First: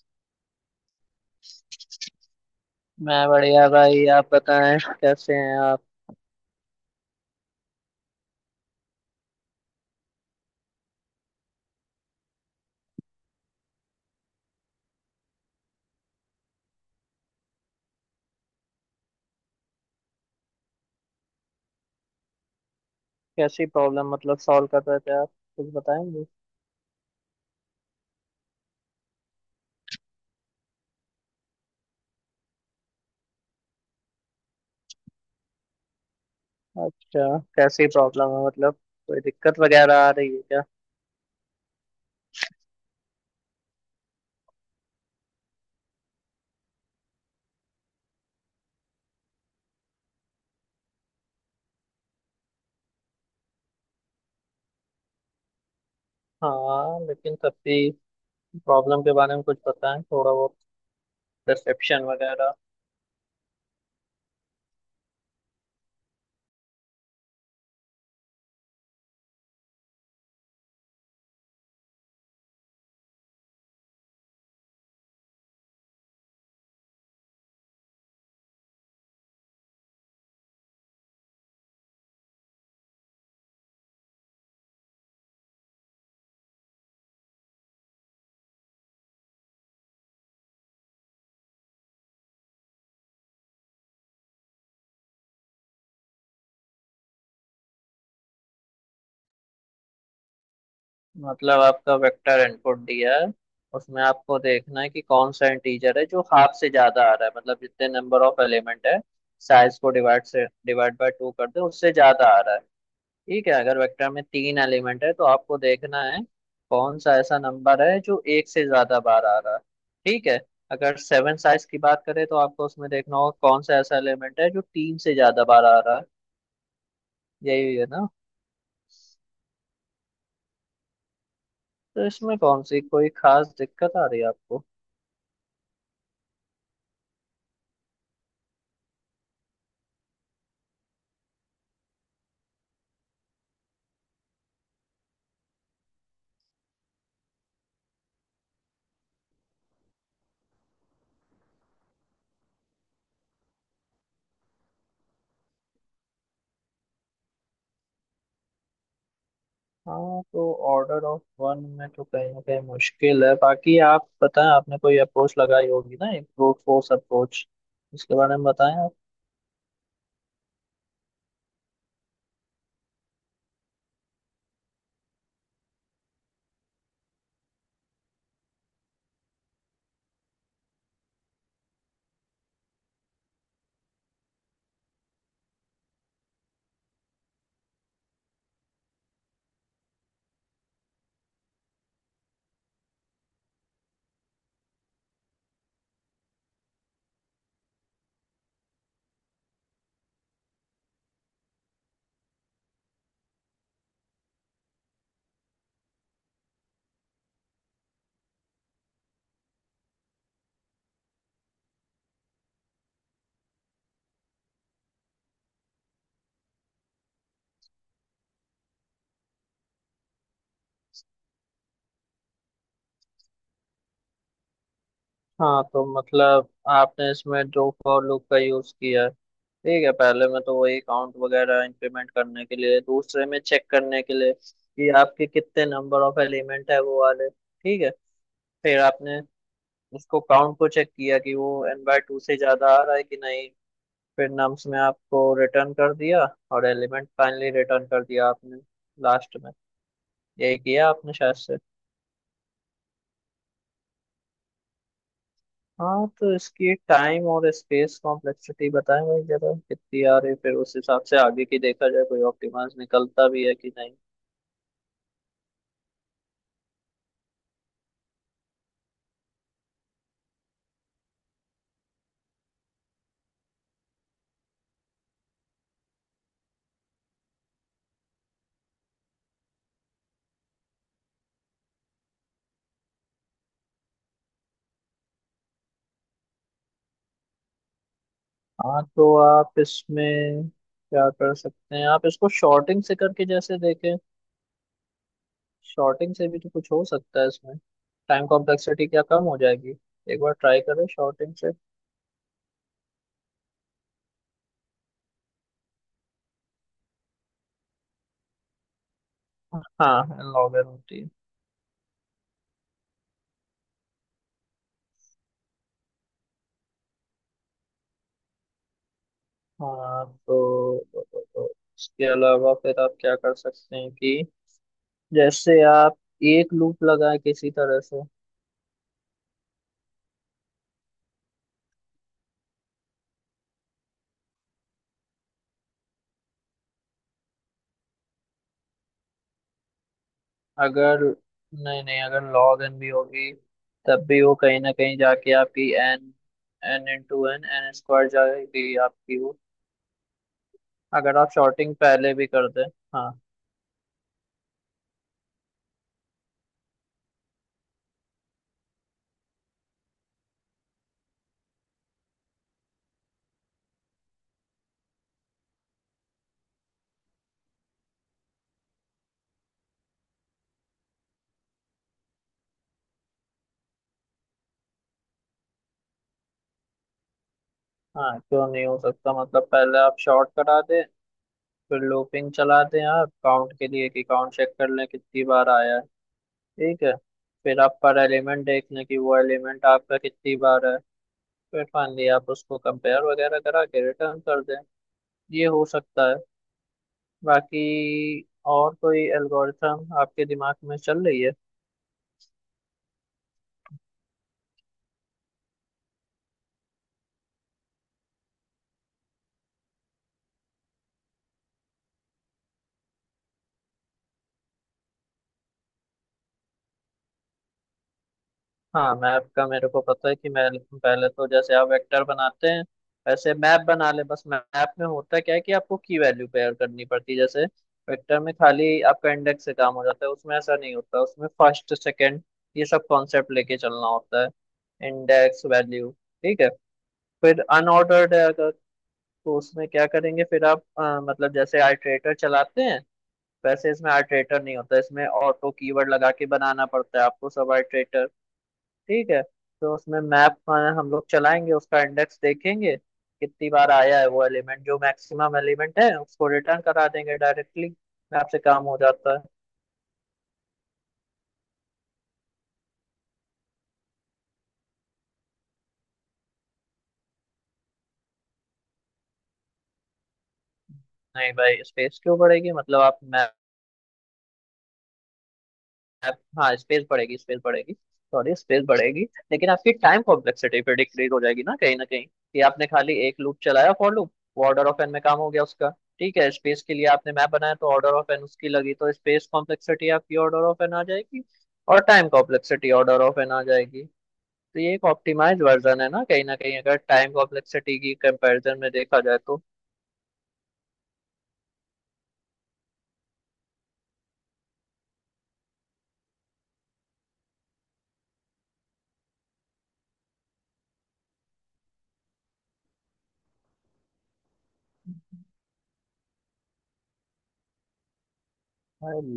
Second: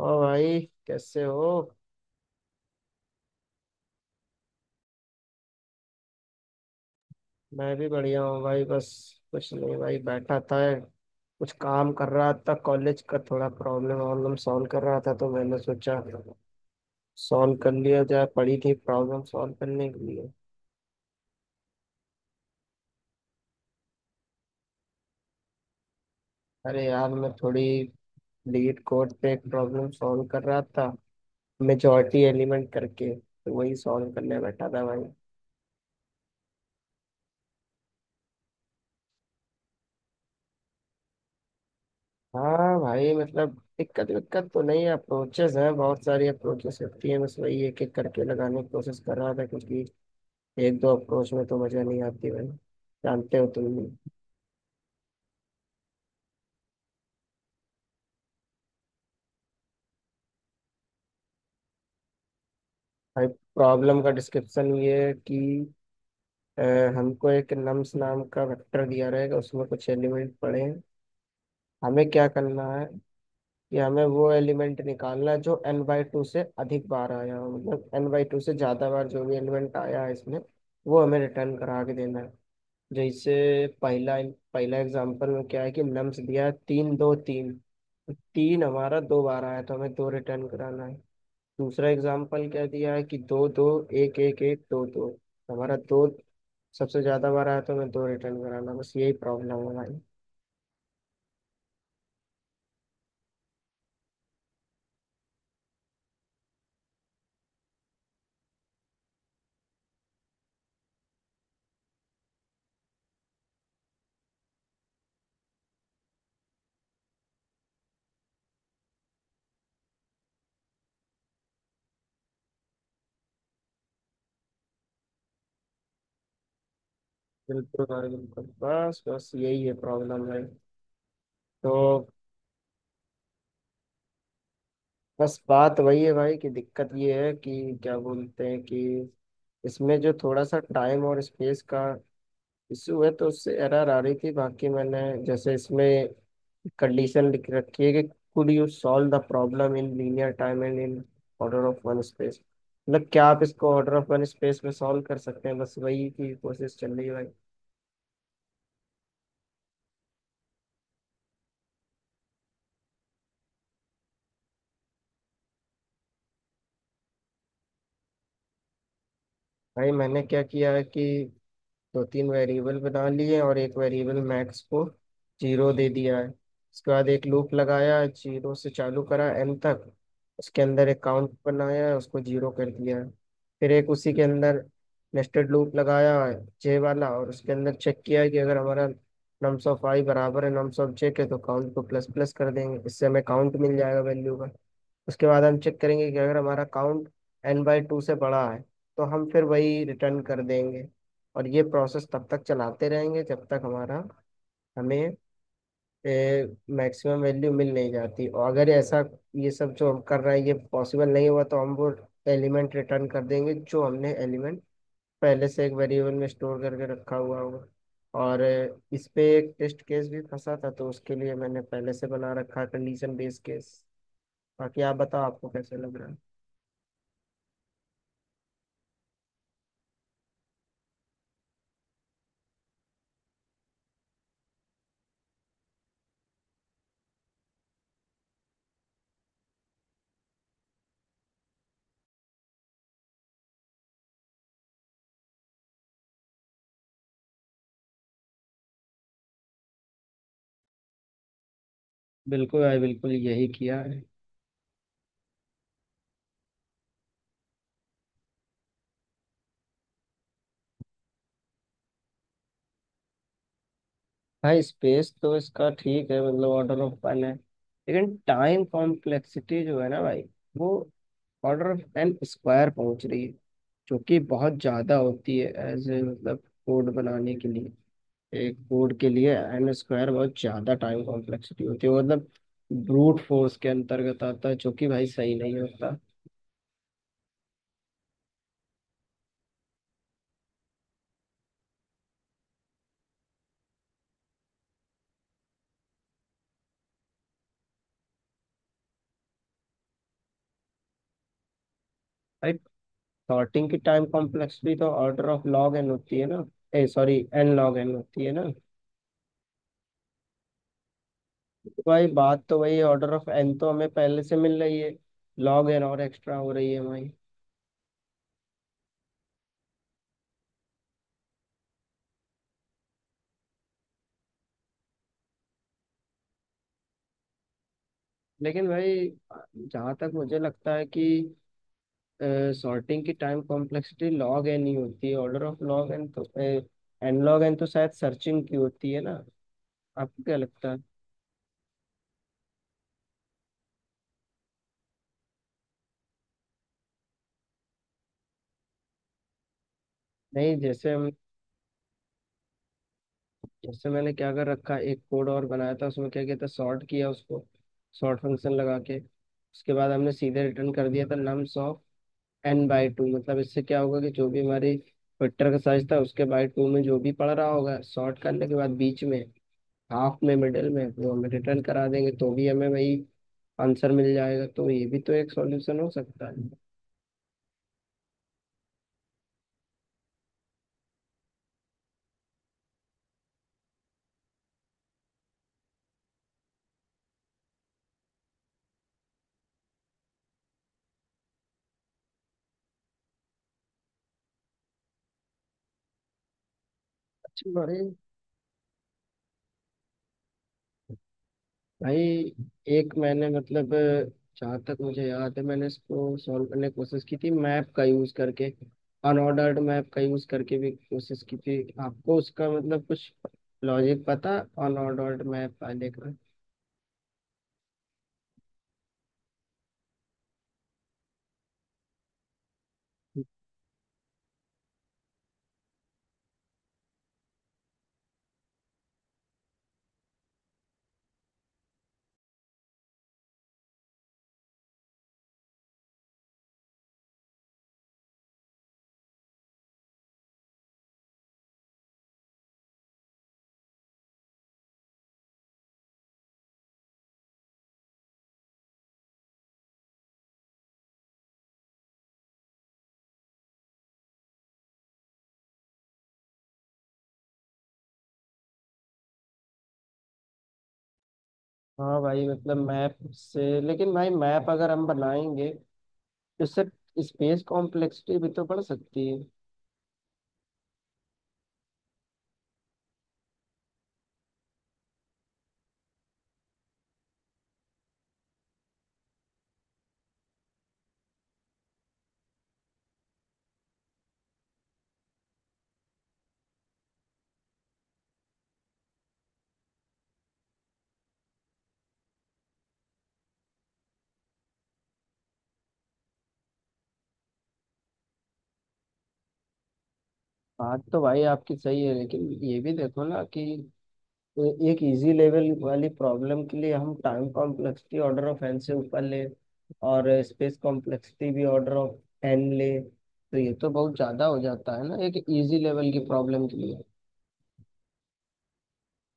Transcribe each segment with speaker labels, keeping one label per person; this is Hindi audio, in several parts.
Speaker 1: और भाई, कैसे हो?
Speaker 2: मैं बढ़िया भाई। आप बताएं कैसे हैं आप।
Speaker 1: मैं भी बढ़िया हूँ भाई। बस कुछ नहीं भाई, बैठा था, कुछ काम कर रहा था। कॉलेज का थोड़ा प्रॉब्लम वॉब्लम सॉल्व कर रहा था तो मैंने सोचा सॉल्व कर लिया जाए, पड़ी थी प्रॉब्लम सॉल्व करने के लिए।
Speaker 2: कैसी प्रॉब्लम मतलब सॉल्व कर रहे थे आप? कुछ बताएंगे।
Speaker 1: अरे यार, मैं थोड़ी लीड कोड पे एक प्रॉब्लम सॉल्व कर रहा था, मेजॉरिटी एलिमेंट करके, तो वही सॉल्व करने बैठा था भाई।
Speaker 2: अच्छा, कैसी प्रॉब्लम है मतलब? कोई दिक्कत वगैरह आ रही है क्या?
Speaker 1: हाँ भाई, मतलब दिक्कत विक्कत तो नहीं है, अप्रोचेस हैं, बहुत सारी अप्रोचेस होती हैं, बस वही एक एक करके लगाने की कोशिश कर रहा था, क्योंकि एक दो अप्रोच में तो मजा नहीं आती भाई, जानते हो तुम भी।
Speaker 2: हाँ, लेकिन तब भी प्रॉब्लम के बारे में कुछ बताएं थोड़ा बहुत, परसेप्शन वगैरह।
Speaker 1: भाई, प्रॉब्लम का डिस्क्रिप्शन ये है कि अ, हमको एक नम्स नाम का वेक्टर दिया रहेगा, उसमें कुछ एलिमेंट पड़े हैं। हमें क्या करना है कि हमें वो एलिमेंट निकालना है जो एन बाई टू से अधिक बार आया हो, मतलब एन बाई टू से ज़्यादा बार जो भी एलिमेंट आया है इसमें, वो हमें रिटर्न करा के देना है। जैसे पहला पहला एग्जांपल में क्या है कि नम्स दिया है, तीन दो तीन, तो तीन हमारा दो बार आया तो हमें दो रिटर्न कराना है। दूसरा एग्जांपल क्या दिया है कि दो दो एक एक एक दो दो, तो हमारा दो सबसे ज्यादा बार आया तो हमें दो रिटर्न कराना, बस यही प्रॉब्लम है भाई।
Speaker 2: मतलब आपका वेक्टर इनपुट दिया है, उसमें आपको देखना है कि कौन सा इंटीजर है जो हाफ से ज्यादा आ रहा है। मतलब जितने नंबर ऑफ एलिमेंट है, साइज को डिवाइड से डिवाइड बाय टू कर दें, उससे ज्यादा आ रहा है। ठीक है, अगर वेक्टर में तीन एलिमेंट है तो आपको देखना है कौन सा ऐसा नंबर है जो एक से ज्यादा बार आ रहा है। ठीक है, अगर सेवन साइज की बात करें तो आपको उसमें देखना होगा कौन सा ऐसा एलिमेंट है जो तीन से ज्यादा बार आ रहा है। यही
Speaker 1: बिल्कुल
Speaker 2: है ना?
Speaker 1: भाई बिल्कुल, बस बस यही है प्रॉब्लम भाई। तो
Speaker 2: तो इसमें कौन सी कोई खास दिक्कत आ रही है आपको?
Speaker 1: बस बात वही है भाई कि दिक्कत ये है कि क्या बोलते हैं कि इसमें जो थोड़ा सा टाइम और स्पेस का इशू है, तो उससे एरर आ रही थी। बाकी मैंने जैसे इसमें कंडीशन लिख रखी है कि could you solve the problem in linear time and in order of one space, मतलब क्या आप इसको ऑर्डर ऑफ वन स्पेस में सॉल्व कर सकते हैं? बस वही की कोशिश चल रही है भाई।
Speaker 2: हाँ, तो ऑर्डर ऑफ वन में तो कहीं ना कहीं मुश्किल है। बाकी आप बताएं, आपने कोई अप्रोच लगाई होगी ना, एक ब्रूट फोर्स अप्रोच, उसके बारे में बताएं आप।
Speaker 1: भाई मैंने क्या किया है कि दो तीन वेरिएबल बना लिए और एक वेरिएबल मैक्स को जीरो दे दिया है। उसके बाद एक लूप लगाया, जीरो से चालू करा एन तक। उसके अंदर एक काउंट बनाया, उसको जीरो कर दिया है। फिर एक उसी के अंदर नेस्टेड लूप लगाया जे वाला, और उसके अंदर चेक किया कि अगर हमारा नम्स ऑफ आई बराबर है नम्स ऑफ जे के, तो काउंट को प्लस प्लस कर देंगे, इससे हमें काउंट मिल जाएगा वैल्यू का। उसके बाद हम चेक करेंगे कि अगर हमारा काउंट एन बाई टू से बड़ा है तो हम फिर वही रिटर्न कर देंगे। और ये प्रोसेस तब तक चलाते रहेंगे जब तक हमारा हमें मैक्सिमम वैल्यू मिल नहीं जाती। और अगर ऐसा ये सब जो हम कर रहे हैं ये पॉसिबल नहीं हुआ, तो हम वो एलिमेंट रिटर्न कर देंगे जो हमने एलिमेंट पहले से एक वेरिएबल में स्टोर करके रखा हुआ होगा। और इस पे एक टेस्ट केस भी फंसा था, तो उसके लिए मैंने पहले से बना रखा कंडीशन बेस्ड केस। बाकी आप बताओ, आपको
Speaker 2: हाँ,
Speaker 1: कैसे
Speaker 2: तो
Speaker 1: लग रहा है।
Speaker 2: मतलब आपने इसमें जो फॉर लूप का यूज किया है, ठीक है, पहले में तो वही काउंट वगैरह इंप्लीमेंट करने के लिए, दूसरे में चेक करने के लिए कि आपके कितने नंबर ऑफ एलिमेंट है वो वाले। ठीक है, फिर आपने उसको काउंट को चेक किया कि वो एन बाय टू से ज्यादा आ रहा है कि नहीं, फिर नम्स में आपको रिटर्न कर दिया और एलिमेंट फाइनली रिटर्न कर दिया आपने लास्ट में। यही किया आपने शायद से।
Speaker 1: बिल्कुल भाई बिल्कुल, यही किया है।
Speaker 2: हाँ, तो इसकी टाइम और स्पेस कॉम्प्लेक्सिटी बताएं भाई जरा, कितनी आ रही, फिर उस हिसाब से आगे की देखा जाए कोई ऑप्टिमाइज निकलता भी है कि नहीं।
Speaker 1: भाई स्पेस तो इसका ठीक है, मतलब ऑर्डर ऑफ वन है, लेकिन टाइम कॉम्प्लेक्सिटी जो है ना भाई, वो ऑर्डर ऑफ एन स्क्वायर पहुंच रही है, जो कि बहुत ज़्यादा होती है। एज ए, मतलब कोड बनाने के लिए, एक कोड के लिए एन स्क्वायर बहुत ज़्यादा टाइम कॉम्प्लेक्सिटी होती है, वो मतलब ब्रूट फोर्स के अंतर्गत आता है जो कि भाई सही नहीं होता।
Speaker 2: हाँ, तो आप इसमें क्या कर सकते हैं, आप इसको शॉर्टिंग से करके जैसे देखें। शॉर्टिंग से भी तो कुछ हो सकता है इसमें, टाइम कॉम्प्लेक्सिटी क्या कम हो जाएगी? एक बार ट्राई करें शॉर्टिंग से।
Speaker 1: भाई सॉर्टिंग की टाइम कॉम्प्लेक्सिटी तो ऑर्डर ऑफ लॉग एन होती है ना, uh sorry n log n होती है ना।
Speaker 2: हाँ, लॉगर होती है।
Speaker 1: भाई बात तो वही, ऑर्डर ऑफ एन तो हमें पहले से मिल रही है, लॉग एन और एक्स्ट्रा हो रही है हमारी।
Speaker 2: हाँ, तो इसके अलावा फिर आप क्या कर सकते हैं कि जैसे आप एक लूप लगाए किसी तरह से।
Speaker 1: लेकिन भाई जहाँ तक मुझे लगता है कि सॉर्टिंग की टाइम कॉम्प्लेक्सिटी लॉग एन ही होती है, ऑर्डर ऑफ लॉग एन, तो एन लॉग एन तो शायद सर्चिंग की होती है ना? आपको क्या लगता है?
Speaker 2: अगर, नहीं नहीं, अगर लॉग एन भी होगी तब भी वो कहीं ना कहीं जाके आपकी n n into n n square जाएगी आपकी वो।
Speaker 1: नहीं,
Speaker 2: अगर आप शॉर्टिंग पहले भी कर दें। हाँ।
Speaker 1: जैसे मैंने क्या कर रखा, एक कोड और बनाया था, उसमें क्या किया था, सॉर्ट किया उसको, सॉर्ट फंक्शन लगा के, उसके बाद हमने सीधे रिटर्न कर दिया था नम्स एन बाई टू। मतलब इससे क्या होगा कि जो भी हमारी वेक्टर का साइज था उसके बाई टू में जो भी पड़ रहा होगा सॉर्ट करने के बाद, बीच में, हाफ में, मिडिल में, वो हम रिटर्न करा देंगे, तो भी हमें वही आंसर मिल जाएगा। तो ये भी तो एक सॉल्यूशन हो सकता है।
Speaker 2: हाँ, क्यों नहीं हो सकता, मतलब पहले आप शॉर्ट करा दें, फिर लूपिंग चला दें आप काउंट के लिए कि काउंट चेक कर लें कितनी बार आया है। ठीक है, फिर आप पर एलिमेंट देख लें कि वो एलिमेंट आपका कितनी बार है, फिर मान लिया आप उसको कंपेयर वगैरह करा के रिटर्न कर दें, ये हो सकता है।
Speaker 1: अच्छा भाई।
Speaker 2: बाकी और कोई एल्गोरिथम आपके दिमाग में चल रही है?
Speaker 1: भाई, एक मैंने, मतलब जहाँ तक मुझे याद है, मैंने इसको सॉल्व करने की कोशिश की थी मैप का यूज करके, अनऑर्डर्ड मैप का यूज करके भी कोशिश की थी। आपको उसका मतलब कुछ लॉजिक पता, अनऑर्डर्ड मैप वाले का?
Speaker 2: हाँ, मैप का मेरे को पता है कि मैं, पहले तो जैसे आप वेक्टर बनाते हैं ऐसे मैप बना ले। बस मैप में होता क्या है कि आपको की वैल्यू पेयर करनी पड़ती है, जैसे वेक्टर में खाली आपका इंडेक्स से काम हो जाता है, उसमें ऐसा नहीं होता, उसमें फर्स्ट सेकंड ये सब कॉन्सेप्ट लेके चलना होता है, इंडेक्स वैल्यू। ठीक है, फिर अनऑर्डर्ड है अगर, तो उसमें क्या करेंगे फिर आप, मतलब जैसे आइटरेटर चलाते हैं वैसे इसमें आइटरेटर नहीं होता, इसमें ऑटो कीवर्ड लगा के बनाना पड़ता है आपको सब आइटरेटर। ठीक है, तो उसमें मैप हम लोग चलाएंगे, उसका इंडेक्स देखेंगे कितनी बार आया है वो एलिमेंट, जो मैक्सिमम एलिमेंट है उसको रिटर्न करा देंगे डायरेक्टली, मैप से काम हो जाता है।
Speaker 1: हाँ भाई, मतलब मैप से, लेकिन भाई मैप अगर हम बनाएंगे तो उससे स्पेस कॉम्प्लेक्सिटी भी तो बढ़ सकती है।
Speaker 2: नहीं भाई, स्पेस क्यों बढ़ेगी, मतलब आप मैप, हाँ स्पेस बढ़ेगी, सॉरी स्पेस बढ़ेगी। लेकिन आपकी टाइम कॉम्प्लेक्सिटी फिर डिक्रीज हो जाएगी ना कहीं कि आपने खाली एक लूप चलाया फॉर लूप, वो ऑर्डर ऑफ एन में काम हो गया उसका। ठीक है, स्पेस के लिए आपने मैप बनाया तो ऑर्डर ऑफ एन उसकी लगी, तो स्पेस कॉम्प्लेक्सिटी आपकी ऑर्डर ऑफ एन आ जाएगी और time complexity order of n आ जाएगी। तो ये एक ऑप्टिमाइज वर्जन है ना कहीं ना कहीं, अगर टाइम कॉम्प्लेक्सिटी की कंपैरिजन में देखा जाए तो।
Speaker 1: बात तो भाई आपकी सही है, लेकिन ये भी देखो ना कि एक इजी लेवल वाली प्रॉब्लम के लिए हम time complexity order of N से ऊपर ले और स्पेस कॉम्प्लेक्सिटी भी ऑर्डर ऑफ एन ले, तो ये तो बहुत ज़्यादा हो जाता है ना एक इजी लेवल की प्रॉब्लम के लिए।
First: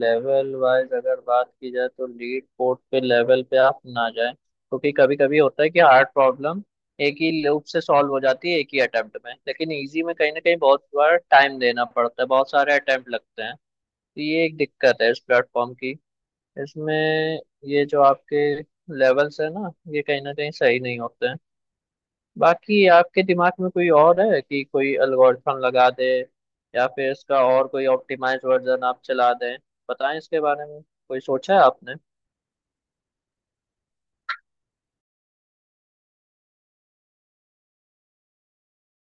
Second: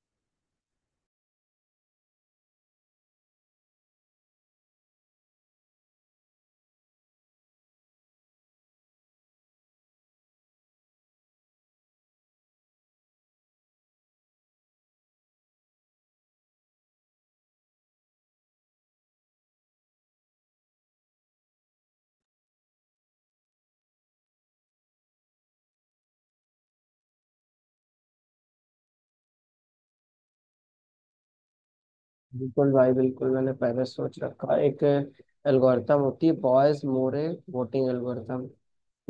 Speaker 2: लेवल वाइज अगर बात की जाए तो लीड पोर्ट पे लेवल पे आप ना जाएं, क्योंकि कभी कभी होता है कि हार्ड प्रॉब्लम एक ही लूप से सॉल्व हो जाती है एक ही अटेम्प्ट में, लेकिन इजी में कहीं ना कहीं बहुत बार टाइम देना पड़ता है, बहुत सारे अटेम्प्ट लगते हैं। तो ये एक दिक्कत है इस प्लेटफॉर्म की, इसमें ये जो आपके लेवल्स है ना, ये कहीं ना कहीं सही नहीं होते हैं। बाकी आपके दिमाग में कोई और है कि कोई एल्गोरिथम लगा दे, या फिर इसका और कोई ऑप्टिमाइज वर्जन आप चला दें, बताएं इसके बारे में। कोई सोचा है आपने?
Speaker 1: बिल्कुल भाई बिल्कुल, मैंने पहले सोच रखा है। एक एल्गोरिथम होती है, बॉयज मोरे वोटिंग एल्गोरिथम।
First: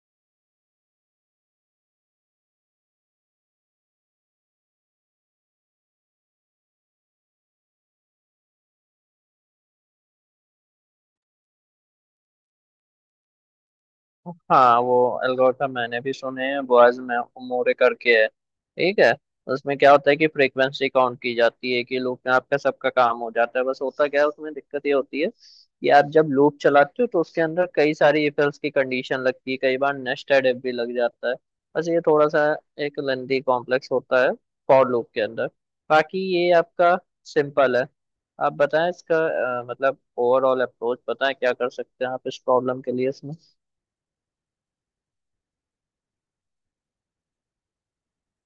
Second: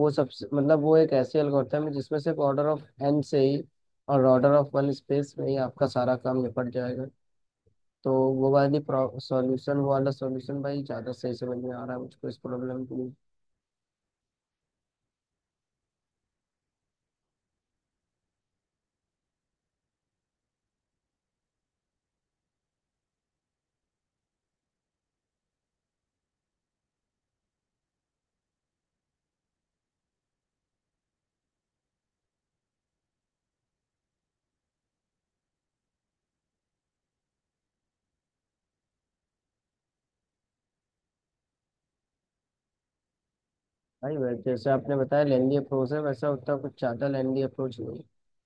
Speaker 1: वो सबसे, मतलब वो एक ऐसी एल्गोरिथम है जिसमें सिर्फ ऑर्डर ऑफ एन से ही और ऑर्डर ऑफ वन स्पेस में ही आपका सारा काम निपट जाएगा। तो वो वाली सॉल्यूशन वो वाला सॉल्यूशन भाई ज़्यादा सही समझ में आ रहा है मुझको इस प्रॉब्लम के लिए।
Speaker 2: हाँ, वो एल्गोरिथम मैंने भी सुने हैं, बॉयज में उमूरे करके है, ठीक है। उसमें क्या होता है कि फ्रीक्वेंसी काउंट की जाती है, कि लूप में आपका सबका काम हो जाता है। बस होता क्या है उसमें दिक्कत ये होती है कि आप जब लूप चलाते हो तो उसके अंदर कई सारी इफ एल्स की कंडीशन लगती है, कई बार नेस्टेड इफ भी लग जाता है। बस ये थोड़ा सा एक लेंथी कॉम्प्लेक्स होता है फॉर लूप के अंदर। बाकी ये आपका सिंपल है, आप बताएं इसका मतलब ओवरऑल अप्रोच बताएं, क्या कर सकते हैं आप इस प्रॉब्लम के लिए इसमें।
Speaker 1: भाई वैसे, जैसे आपने बताया लेंदी अप्रोच है, वैसा उतना कुछ ज़्यादा लेंदी अप्रोच नहीं है,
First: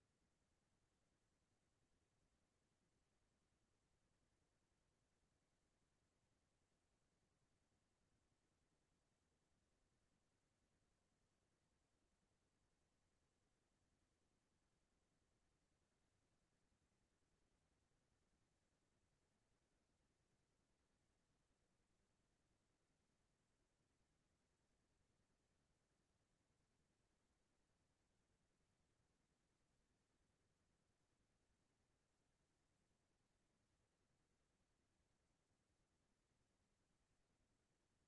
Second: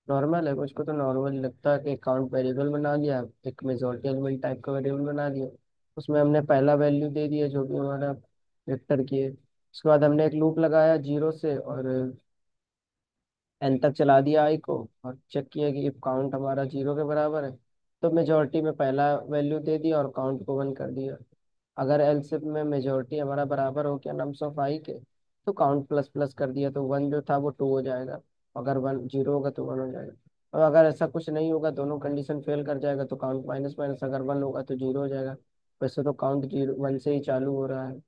Speaker 1: नॉर्मल है। कुछ को तो नॉर्मल लगता है कि अकाउंट वेरिएबल बना लिया, एक मेजोरिटी एलिमेंट टाइप का वेरिएबल बना लिया, उसमें हमने पहला वैल्यू दे दिया जो भी हमारा वेक्टर की है। उसके बाद हमने एक लूप लगाया जीरो से और एन तक चला दिया आई को, और चेक किया कि इफ काउंट हमारा जीरो के बराबर है तो मेजोरिटी में पहला वैल्यू दे दिया और काउंट को वन कर दिया। अगर एलसिफ में मेजोरिटी हमारा बराबर हो गया नम्स ऑफ आई के, तो काउंट प्लस प्लस कर दिया, तो वन जो था वो टू हो जाएगा, अगर वन जीरो होगा तो वन हो जाएगा। और अगर ऐसा कुछ नहीं होगा, दोनों कंडीशन फेल कर जाएगा, तो काउंट माइनस माइनस, अगर वन होगा तो जीरो हो जाएगा। वैसे तो काउंट जीरो वन से ही चालू हो रहा है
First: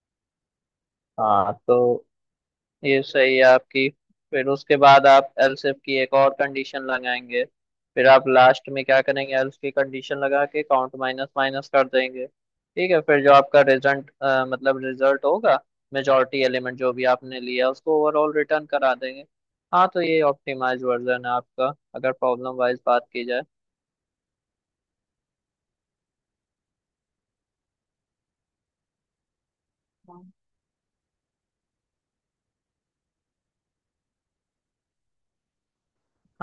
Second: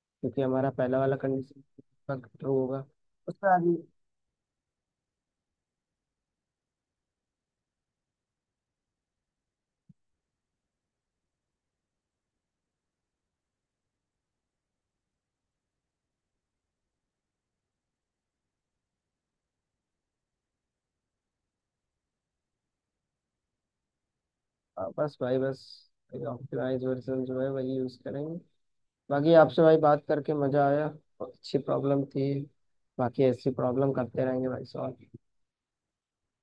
Speaker 1: क्योंकि हमारा पहला वाला
Speaker 2: हाँ,
Speaker 1: कंडीशन
Speaker 2: तो
Speaker 1: ट्रू होगा।
Speaker 2: ये सही है
Speaker 1: उसका
Speaker 2: आपकी। फिर उसके बाद आप एलसीफ की एक और कंडीशन लगाएंगे, फिर आप लास्ट में क्या करेंगे, एल्स की कंडीशन लगा के काउंट माइनस माइनस कर देंगे। ठीक है, फिर जो आपका रिजल्ट, मतलब रिजल्ट होगा, मेजॉरिटी एलिमेंट जो भी आपने लिया उसको ओवरऑल रिटर्न करा देंगे। हाँ तो ये ऑप्टिमाइज वर्जन है आपका अगर प्रॉब्लम वाइज बात की जाए।
Speaker 1: बस भाई बस, ऑप्टिमाइज वर्जन जो है वही यूज करेंगे। बाकी आपसे भाई बात
Speaker 2: हाँ।
Speaker 1: करके मजा आया, बहुत अच्छी प्रॉब्लम थी। बाकी ऐसी प्रॉब्लम करते रहेंगे भाई सॉल्व।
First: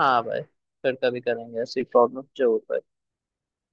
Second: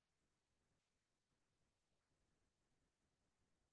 Speaker 2: हाँ भाई, फिर कभी करेंगे ऐसी प्रॉब्लम जरूर भाई।